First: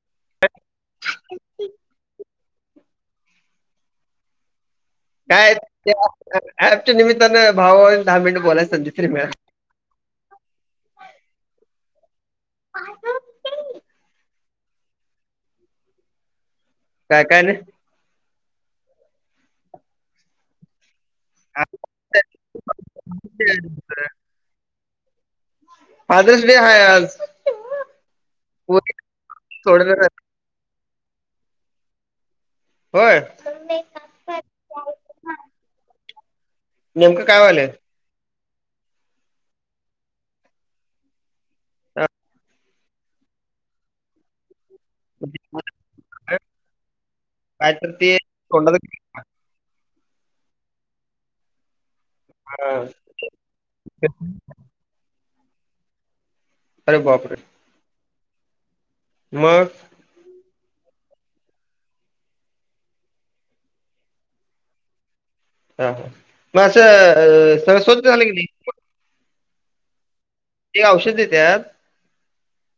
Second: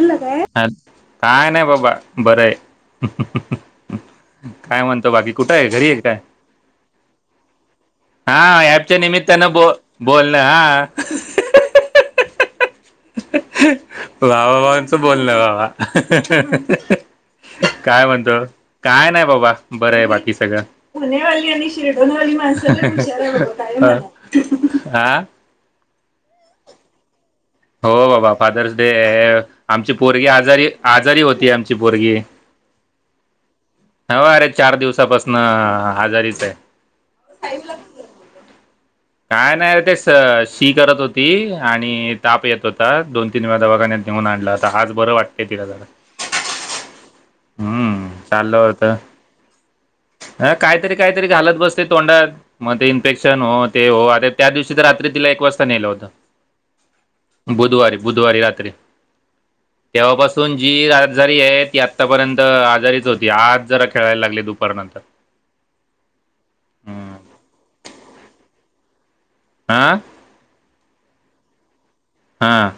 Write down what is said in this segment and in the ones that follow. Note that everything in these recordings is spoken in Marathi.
काय नाही बाबा बर आहे काय म्हणतो बाकी कुठं काय आहे घरी आहे त्या का काय? ऍपच्या निमित्तानं भावाभावाने दहा मिनिटं हा बोलायची संधी ऍपच्या तरी मिळाली. निमित्तान बोल बोलन हा बाबा आमच बोलल बाबा काय काय काय म्हणतो काय नाही बाबा बरं आहे बाकी सगळं पुणेवाली आणि शिरढोणवाली माणसं तुम्ही हुशार हाय बाबा.. काहीही नाही म्हणा... आ फादर्स डे हाय आज हो बाबा फादर्स डे पोरी आहे, आमचे सोडलं नाही. पोरगी आजारी आजारी होती आमची पोरगी होय होय अरे चार दिवसापासनं आजारीच आहे. नेमकं काय टाईम व्हालय लागतो. काय नाही ते शी करत होती हा, आणि ताप येत होते दोन तीन वेळा दवाखान्यात नेऊन आणल आता आज बरं वाटतंय तिला जरा काय तर हम्म ते तोंडांत हा काहीतरी काहीतरी घालत बसते तोंडात हा, मग ते इन्फेक्शन होत हो आ त्या दिवशी तर रात्री तिला एक वाजता नेलं होतं अरे बापरे बुधवारी बुधवारी रात्री मग तेव्हापासून जीआजारी आहे ती आत्तापर्यंत आजारीच होती, आज जरा खेळायला लागली दुपारनंतर हा हा मग असं हम्म अ, सगळं स्वच्छ झालं की नाही हां? ते औषध देत्यात. हां.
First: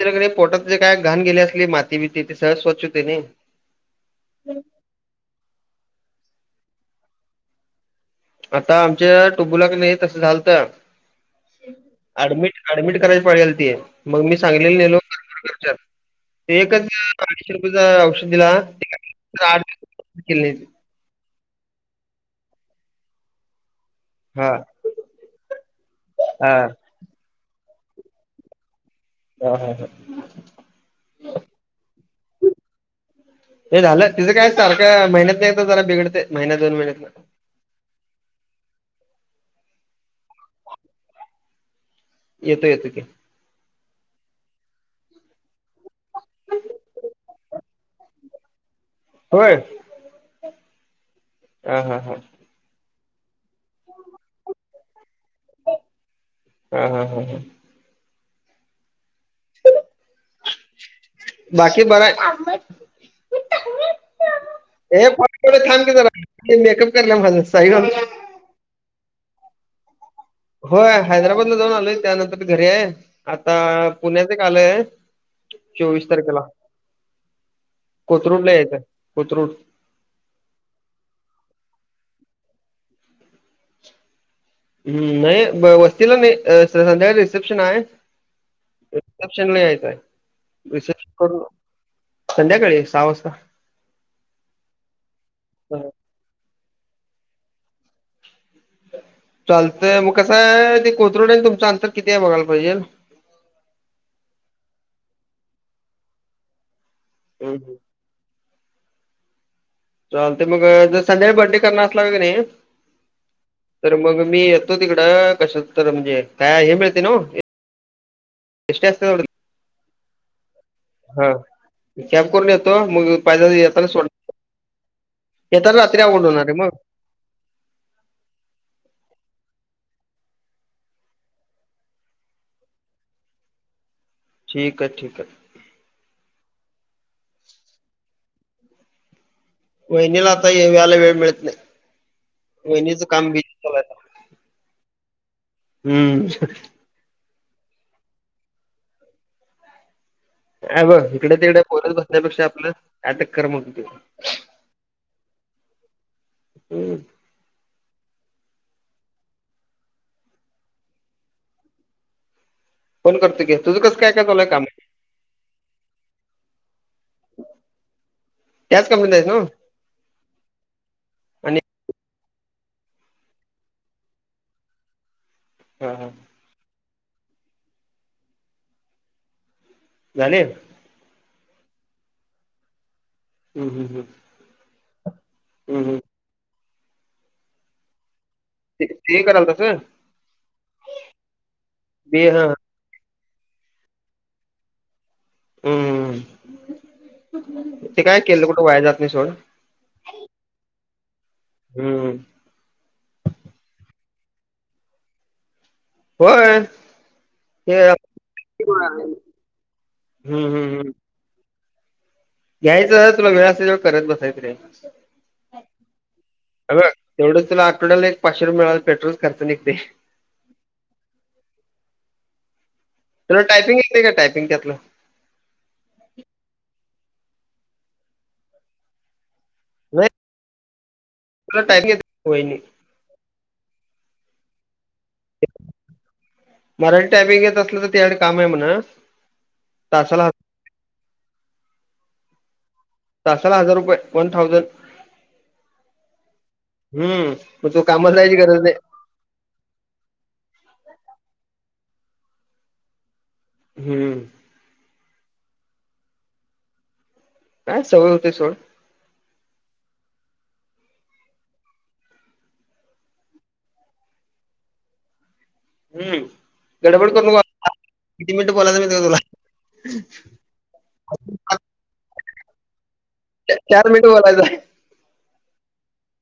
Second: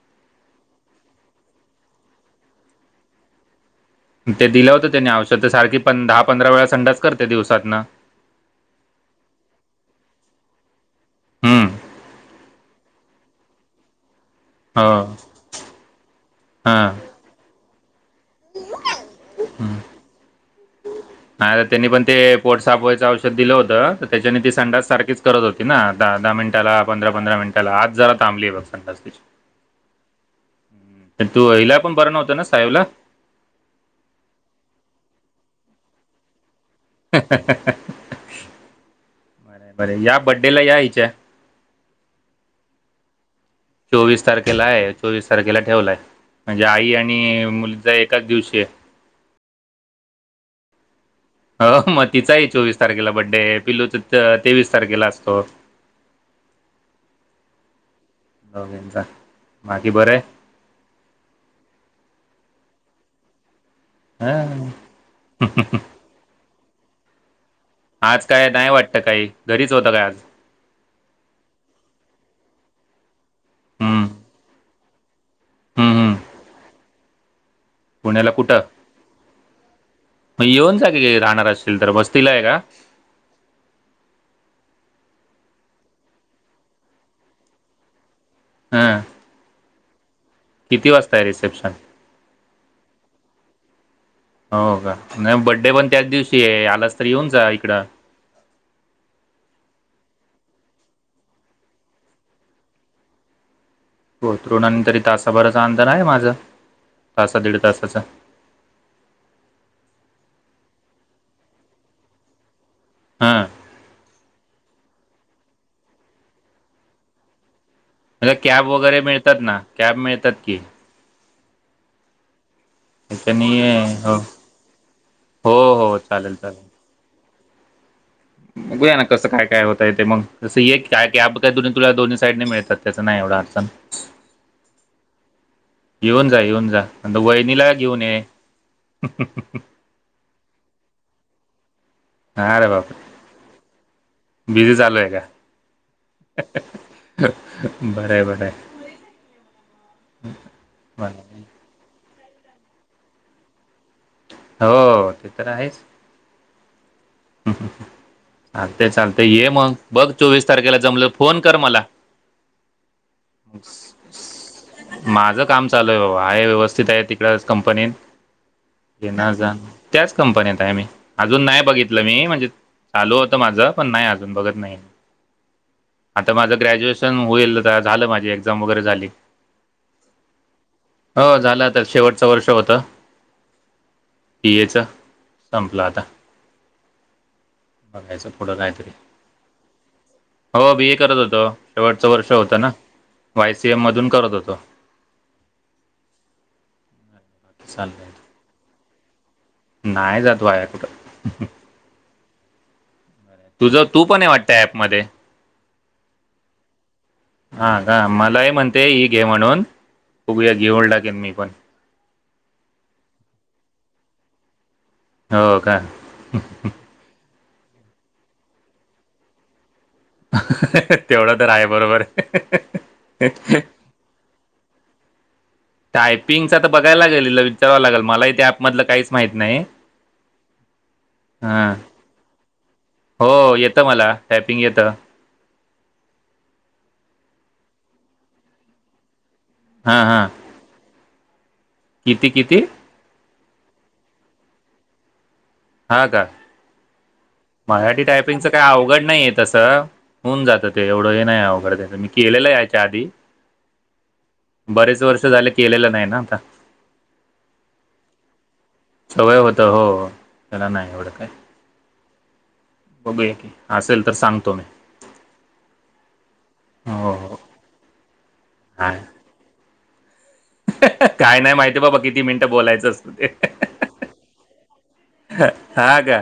तेच्यानी क नाय पोटात जे काय घाण गेली असली, माती बीती ते सगळं स्वच्छ हुतय नई. ते दिलं होतं त्यांनी औषध सारखी पण दहा-पंधरा वेळा संडास करते दिवसातनं. आता आमच्या टुबुला क नाही तसं झालंत हम्म ऍडमिट ऍडमिट करायची पाळी आलती, मग मी सांगलीला हो नेलो तरवडकरच्यात. एकच हा अडीचशे रुपयेचा औषध दिला [unintelligible] हं. केली नाही ती. नाही रे त्यांनी पण ते पोट साफ व्हायचं औषध दिलं होतं तर त्याच्याने हा ती संडास सारखीच करत होती ना दहा-दहा हा मिनिटाला पंधरा-पंधरा मिनि टाला आज जरा थांबली आहे बघ संडास तीची. हा हा हा हम्म आणि तू हीला पण बरं नव्ह त ना सायुला? हे झालं तिचं काय सारखं महिन्यात एकदा जरा बिघडतंय महिन्यात बरं बरं या बड्डेला या हीच्या. येतो येतो की. चोवीस तारखेला आहे चोवीस तारखेला ठेवलाय. म्हणजे आई आणि मुलीचा एकाच दिवशी आहे. होय? अ हा हा मग हा तिचाही चोवीस तारखेला बड्डे आहे पिल्लूचं त-तेवीस तारखेला अस हां हां हां हां. दोघींचा, बाकी बरं आहे? बाकी बरं आहे. हा हे [unintelligible] थांब की जरा मेकअप करल्या माझं. साईबाब आज काय नाही वाटतं काही, घरीच होता काय आज? होय हैदराबादला जाऊन आलोय त्यानंतरन घरी आहे आता हम्म पुण्याचं हम्म एक आलंय. चोवीस हम्म तारखेला. पुण्याला कोथरूडला कुठं? यायचं कोथरूड म येऊन जा की राहणार असशील तर वस्तीला आहे का? हम्म नाही व-वस्तीला नाही अ संध्याकाळी रिसेप्शन आहे. हां रिसेप्शनला यायचंय. किती वाजता आहे रिसेप्शन? संध्याकाळी सहा वाजता. हो का? नाही बड्डे पण हं. त्याच दिवशी आहे, आलास तर येऊन जा इकडं. चालतंय मग कसं आहे ते कोथरूड आणि तुमचं अंतर किती आहे बघायला पाहिजेल. [inaudible] कोथरूड आणि तरी तासाभराचं अंतर आहे माझं, तासा हं, दीड हं. तासाचं. चालतंय मग जर संध्याकाळी बड्डे करणार असलासा क नाई हां तर मग मी येतो तिकडं कशाचं तर म्हणजे काय हे मिळतंय नव्हं? अरे कॅब वगैरे मिळतात ना, कॅब मिळतात की. हा, तु कॅब करून ये तो, मग त्याच्यानी पाहि ये. येताना सोड, हो हो येताना हो रात्री अवघड चालेल होणार रे चालेल मग. बघूया ना कसं काय काय होतय ते मग, तसं काय कॅब काय दुन्ही तुला दोन्ही साईडने मिळतात त्याचं नाही एव अडचण. ठीक आहे ठीक आहे. येऊन जा येऊन जा, वहिनीला घेऊन ये. वहिनीला आता यायला वेळ मिळत नाही. अरे वहिनीचं बापरे काम बिजी चालू आहे आता. बिझी चालू आहे हम्म. बरंय बरंय. हे बघ इकडं तिकडं बोलत बसण्यापेक्षा आपलं कायतर कर म्हणतोय. हो ते तर आहेच. हम्म हम् हम ह चालते चालतंय ये मग बघ चोवीस तारखेला जमलं फोन कर मला. फोन करतो की, तुझं कसं काय काय चालुयं काम? माझं काम चालू आहे बाबा आहे व्यवस्थित आहे तिकडच कंपनीत त्याच हे कंपनीत आहेस ना जा त्याच कंपनीत आहे मी अजून आणि नाही बघित नाई म्हणजे चालू होत माज पण नाई अजून बघत नाहीय हां हां आता माझं ग्रॅज्युएश तन होईल झालं माझी एक्झाम वगैरे झाली झाले हो झालं तर शेवटचं वर्ष होतं हं, हं, हं. पियेचा संपलं हं, हं. आता बघायच पुढं ते काहीतरी ते करायला तसं हो बी ए करत होतो शेवटचं बी वर्ष हां होतं ना वायसीएम मधून करत होतो हम्मम ते चाललंय. काय केलं कुठं वाय जात नाही सोड नाही जातो वाया कुठं हं. तुझं तू पण हे वाटतं ऍप मध्ये होय हा हे का मलाही म्हणते ही हं, घे म्हणून उघया घेऊळ टाकेन मी पण यायचं तुला वेळ असतय तवा करत बसायच रे हो का ह ह बघ तेवढंच तुला आटवड्याला एक पाचशे रुपय मिळालं पेट्रोलच खर्च निघतय हहहह तेवढं तर आहे बरोबर तुला ह टायपिंग येते का टायपिंग त्यातलं टायपिंगच त बघायला लागल हिला विचाराव लागेल मलाही ते त्याप मधलं काहीच माहिती नाही हां टम घ हो येतं मला टायपिंग येतं मराठी टायपिंग येत असलं तर त्याकड काम हाय म्हणा हां ताशाला हां ह किती किती तासाला हजार रुपये वन थाउजंड हा का हम्म मग तो मराठी कामाला जायची टायपिंगच गरज काही नाही अवघड नाहीय तसं होऊन जातं ते एवढं हे नाही अवघड मी केलेलं याच्या आधी हम्म झालं की केलेलं नाही ना आता काय सवय होतय सोड सवय होत हो त्याला नाही एवढं काय बघूया की असेल तर सांगतो मी हम्म गडबड हो करू हो नका किती मिनिटं बोलायला हाय मयतय तु काय नाही माहितीय बाबा किती मिनटं बोलायचंच चार मिनिटं बोलायचाय ह हा का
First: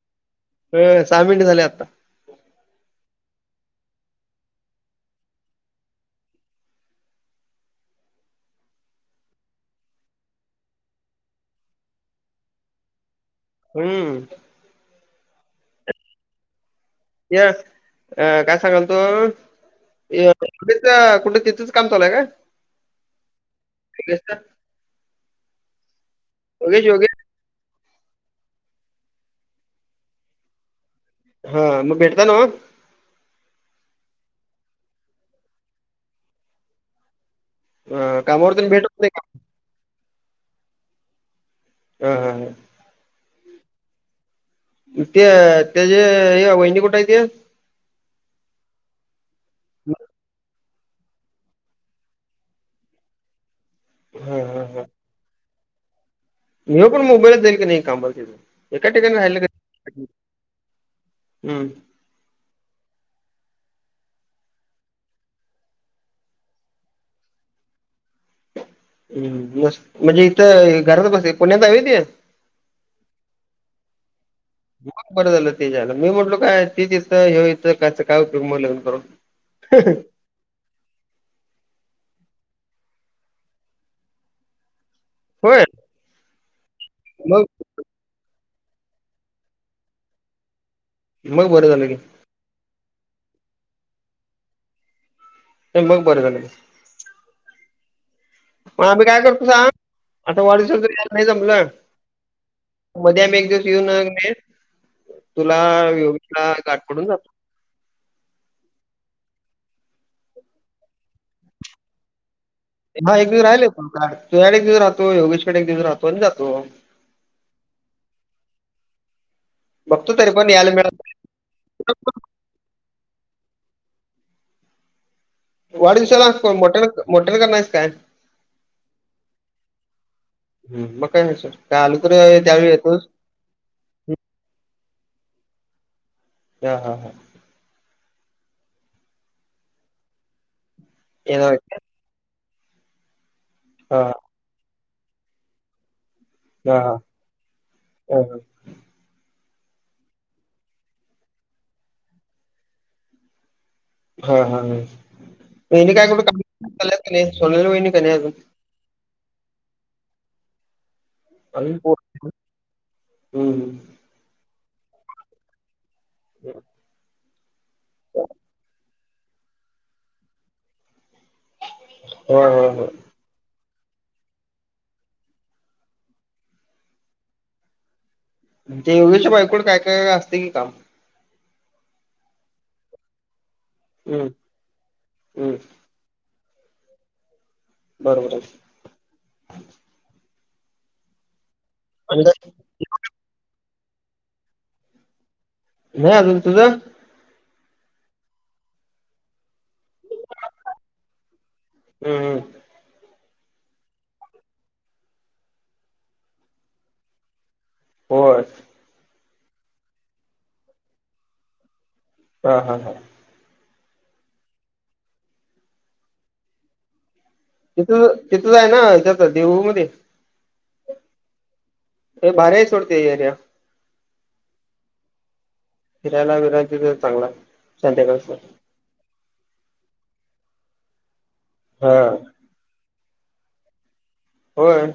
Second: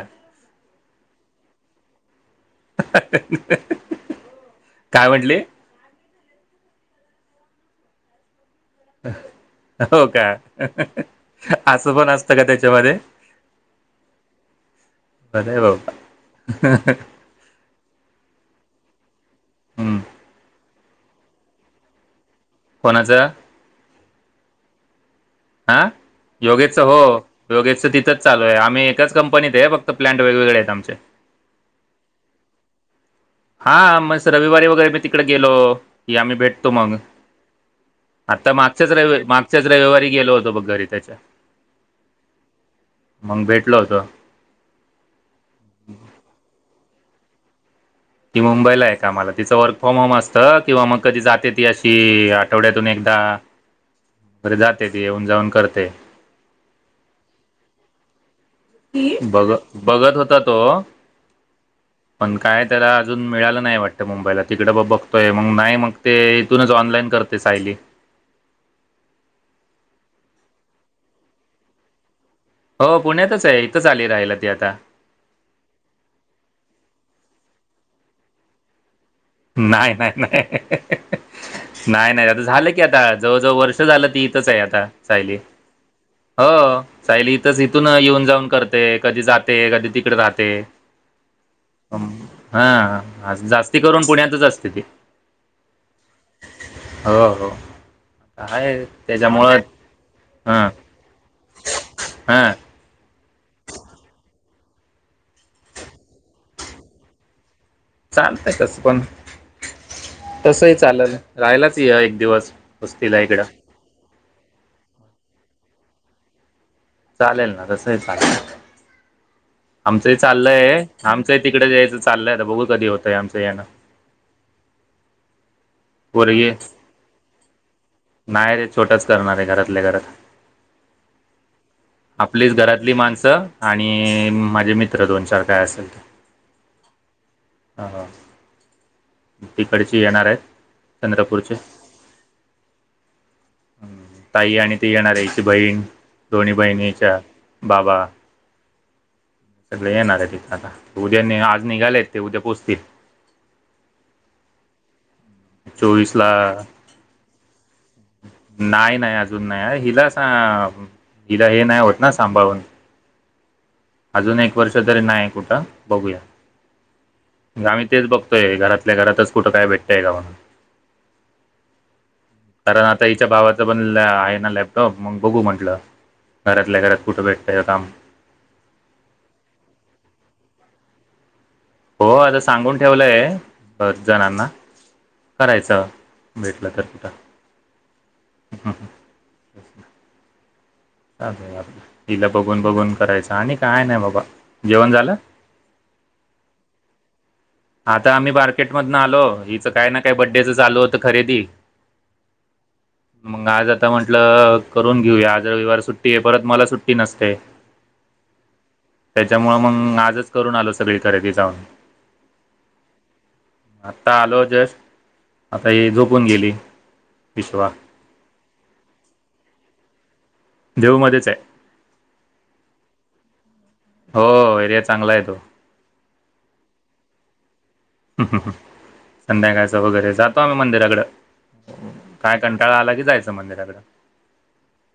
अ सहा मिनट झाले आता हहहह हह काय म्हटले हो का हहहह असं पण असतं का त्याच्यामध्ये हम्म बरं आहे बाबा या अ काय सांगल क हम्म. या कुठे तिथंच काम चालूय का कोणाचं योगेशचं? हा, योगेशचा योगेश हो योगेश योगेश तिथंच चालू आहे, आम्ही एकाच कंपनीत आहे फक्त प्लांट वेगवेगळे आहेत आमचे. हा मग भेटता ना म? हा म स रविवारी वगैरे मी तिकडे गेलो, की आम्ही भेटतो मग. अ आता कामावर तर भेट मागच्याच होत नाही रवि मागच्याच रविवारी गेलो होतो बघ घरी त्याच्या. हा हा हा मग भेटलो होतो. ते त्याची हे वहिनी कुठे आहे ती? ती मुंबईला आहे कामाला, तिचं वर्क फ्रॉम होम असतं किंवा मग कधी जाते ती अशी आठवड्यातून एकदा हा बरे जाते ती, येऊन जाऊन करते. ह्यो पण मुंबईला जाईल की, नाही कामाला तिथं. एका ठिकाणी राहिलं बघ का बघत होता तो, हम्म पण काय? त्याला अजून मिळालं नाही वाटतं मुंबईला, तिकड म बघ बघतोय मग नाही, मग ते इथूनच ऑनलाईन करते सायली. [inaudible] हम्म म म्हणजे इथं अ घरात बस पुण्यात हाय होय ती. हो पुण्यातच आहे इथंच आली राहायला ती आता मग बरं झालं, त्याच्या आयला मी म्हटलो, काय ती तिथं ह्यो इथं. तर काय? त्याचा काय उपयोग मग लग्न करून नाय नाय नाय [inaudible] नाय आता झालं की आता जवळजवळ वर्ष झालं, ती इथंच हाय आता सायली होय हो सायली मग इथच, इथून येऊन जाऊन कर ते, कधी जाते, कधी तिकड राहते. मग बरं झालं घे. हा जास्ती करून, पुण्यातच असते ती. मग बरं झाल. हो हो आहे आम्ही काय करतो त्याच्यामुळं सांग, आता हा वाढदिवसाला यायला, जर नाही जमलं हा मध्ये आम्ही एक दिवस येऊन कणी, तुला योगेशला गाठ पडून जातो. चालतय तस पण, तसही चालंल, रहायलाच या एक दिवस हा वस्तीला एक दिवस इकडं रहायलाच येतो, तुझ्याकडं एक दिवस राहतो. योगेशकडे एक दिवस राहतो आणि जातो. चालेल ना तसंही चालेल. आमचंही बघतो तरी पण यायला चाललंय, मिळालं आमचंही तिकडच यायचं चाललंय, आता बघू कधी होतंय आमच? यायला. पोरगी वाढदिवसाला मोठ्यानं मोठ्यानं करणार आहेस काय? नाही रे छोटाच करणार आहे, घरातल्या घरात. हं, मग काय विषय नाय आलो तर आपलीच त्यावेळी घरातली येतोस माणसं आणि माझे मि त्र दोन चार काय असेल ते. हा हा हा. तिकडचे येणार आहेत येणार चंद्रपूरचे आहेत का? हां, ताई आणि ती येणारे हिची बहीण दोन्ही हां, हां. बहिणीच्या बाबा. हां, हां. सगळे येणार आहेत तिथंन, आता उद्या आज निघालेत ते उद्या पोचतील. ह ह ह एनी काय चोवीस कुठं ला कामाला चाल्यात कि नाही, सोनुले वहिनी? का नाही अजून? नाही नाही अजून नाही हिला आता हिला हे नाही होत, ना सांभाळून हम. अजून एक वर्ष तरी नाही कुठं? बघूया गा आम्ही तेच बघतोय घरात घरातल्या घरातच कुठं काय भेटतय का म्हनून? [unintelligible] कारण, होय. आता हिच्या भावाच पण आहे ना लॅपटॉप मग बघू म्हंटल, घरातल्या घरात कुठं भेटतय का काम? त्या योगेशच्या बायको कडं काय काय असतय, की काम? हो आता सांगून ठेवलय बरेच हं, जणांना हं. करायचं भेटलं तर कुठं. बरोबर, आणि चालतंय काय? बघून-बघून करायचं आणि काय नाही बाबा जेवण झालं नाही अजून तुझं आता आम्ही मार्केटमधन आलो हिच काय ना काय बड्डेच चालू होतं खरेदी हं, हं. मग आज आता म्हंटलं करून घेऊया आज रविवार सुट्टी आहे परत मला सुट्टी नसते हो, त्याच्यामुळं मग आजच करून आलो सगळी खरेदी जाऊन हा! हा! हा, आता आलो जस्ट आता ही झोपून गेली, विश्वा तिथ तिथच आहे ना त्यात देऊ मध्ये, देऊ मध्येच आहे. ए बारा सोडते यर्या हो एरिया चांगला आहे तो, फिरायला-फिरायच तर चांगला संध्याकाळ, संध्याकायचं वगैरे जातो आम्ही मंदिराकड हां. काय कंटाळा आला कि जायचं मंदिराकड होय,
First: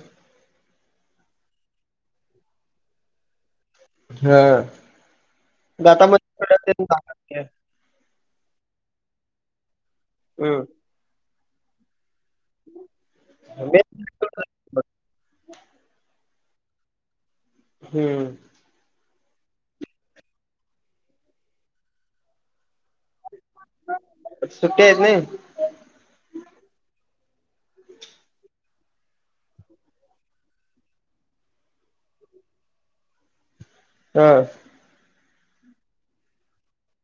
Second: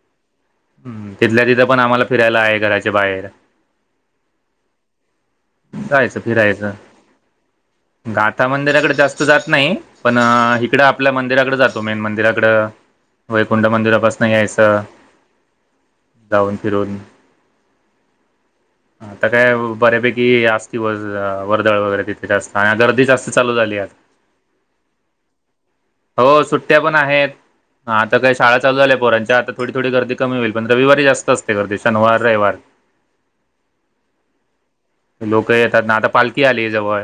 हम्म तिथल्या तिथं पण आम्हाला फिरायला आहे घराच्या बाहेर हा जायचं फिरायचं दातमध्ये, गाथा मंदिराकडे जास्त जात नाही पण हं. इकडं आपल्या मंदिराकडे जातो मेन मंदिरा वैकुंठ मंदिरापासन यायचं [inaudible] जाऊन फिरून हम्म, ता काय बऱ्यापैकी असती व वर्दळ वगैरे तिथे जास्त आणि गर्दीच असते चालू झाली सुट्टी आहेत नाही हो सुट्ट्या पण आहेत. हाता का शाळा लू झाल्या पोरांच्या आता थोडी थोडी गर्दी कमी होईल पण रविवारी जास्त असते गर्दी शनिवार रविवार [inaudible] हा, लोक येतात ना आता पालखी आली जवळ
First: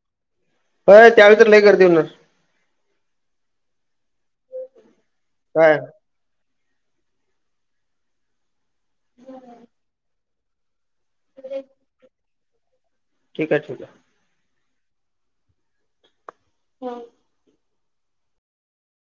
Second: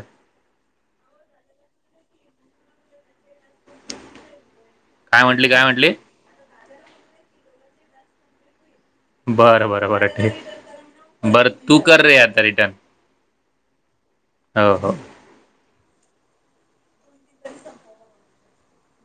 अ त्यावेळी तर लय कर होणार, काय म्हंटली काय म्हटली, बरं-बरं बरं! ठीक बरं तू कर रे आता रिटर्न ठीक आहे ठीक आहे, हो-हो, [unintelligible]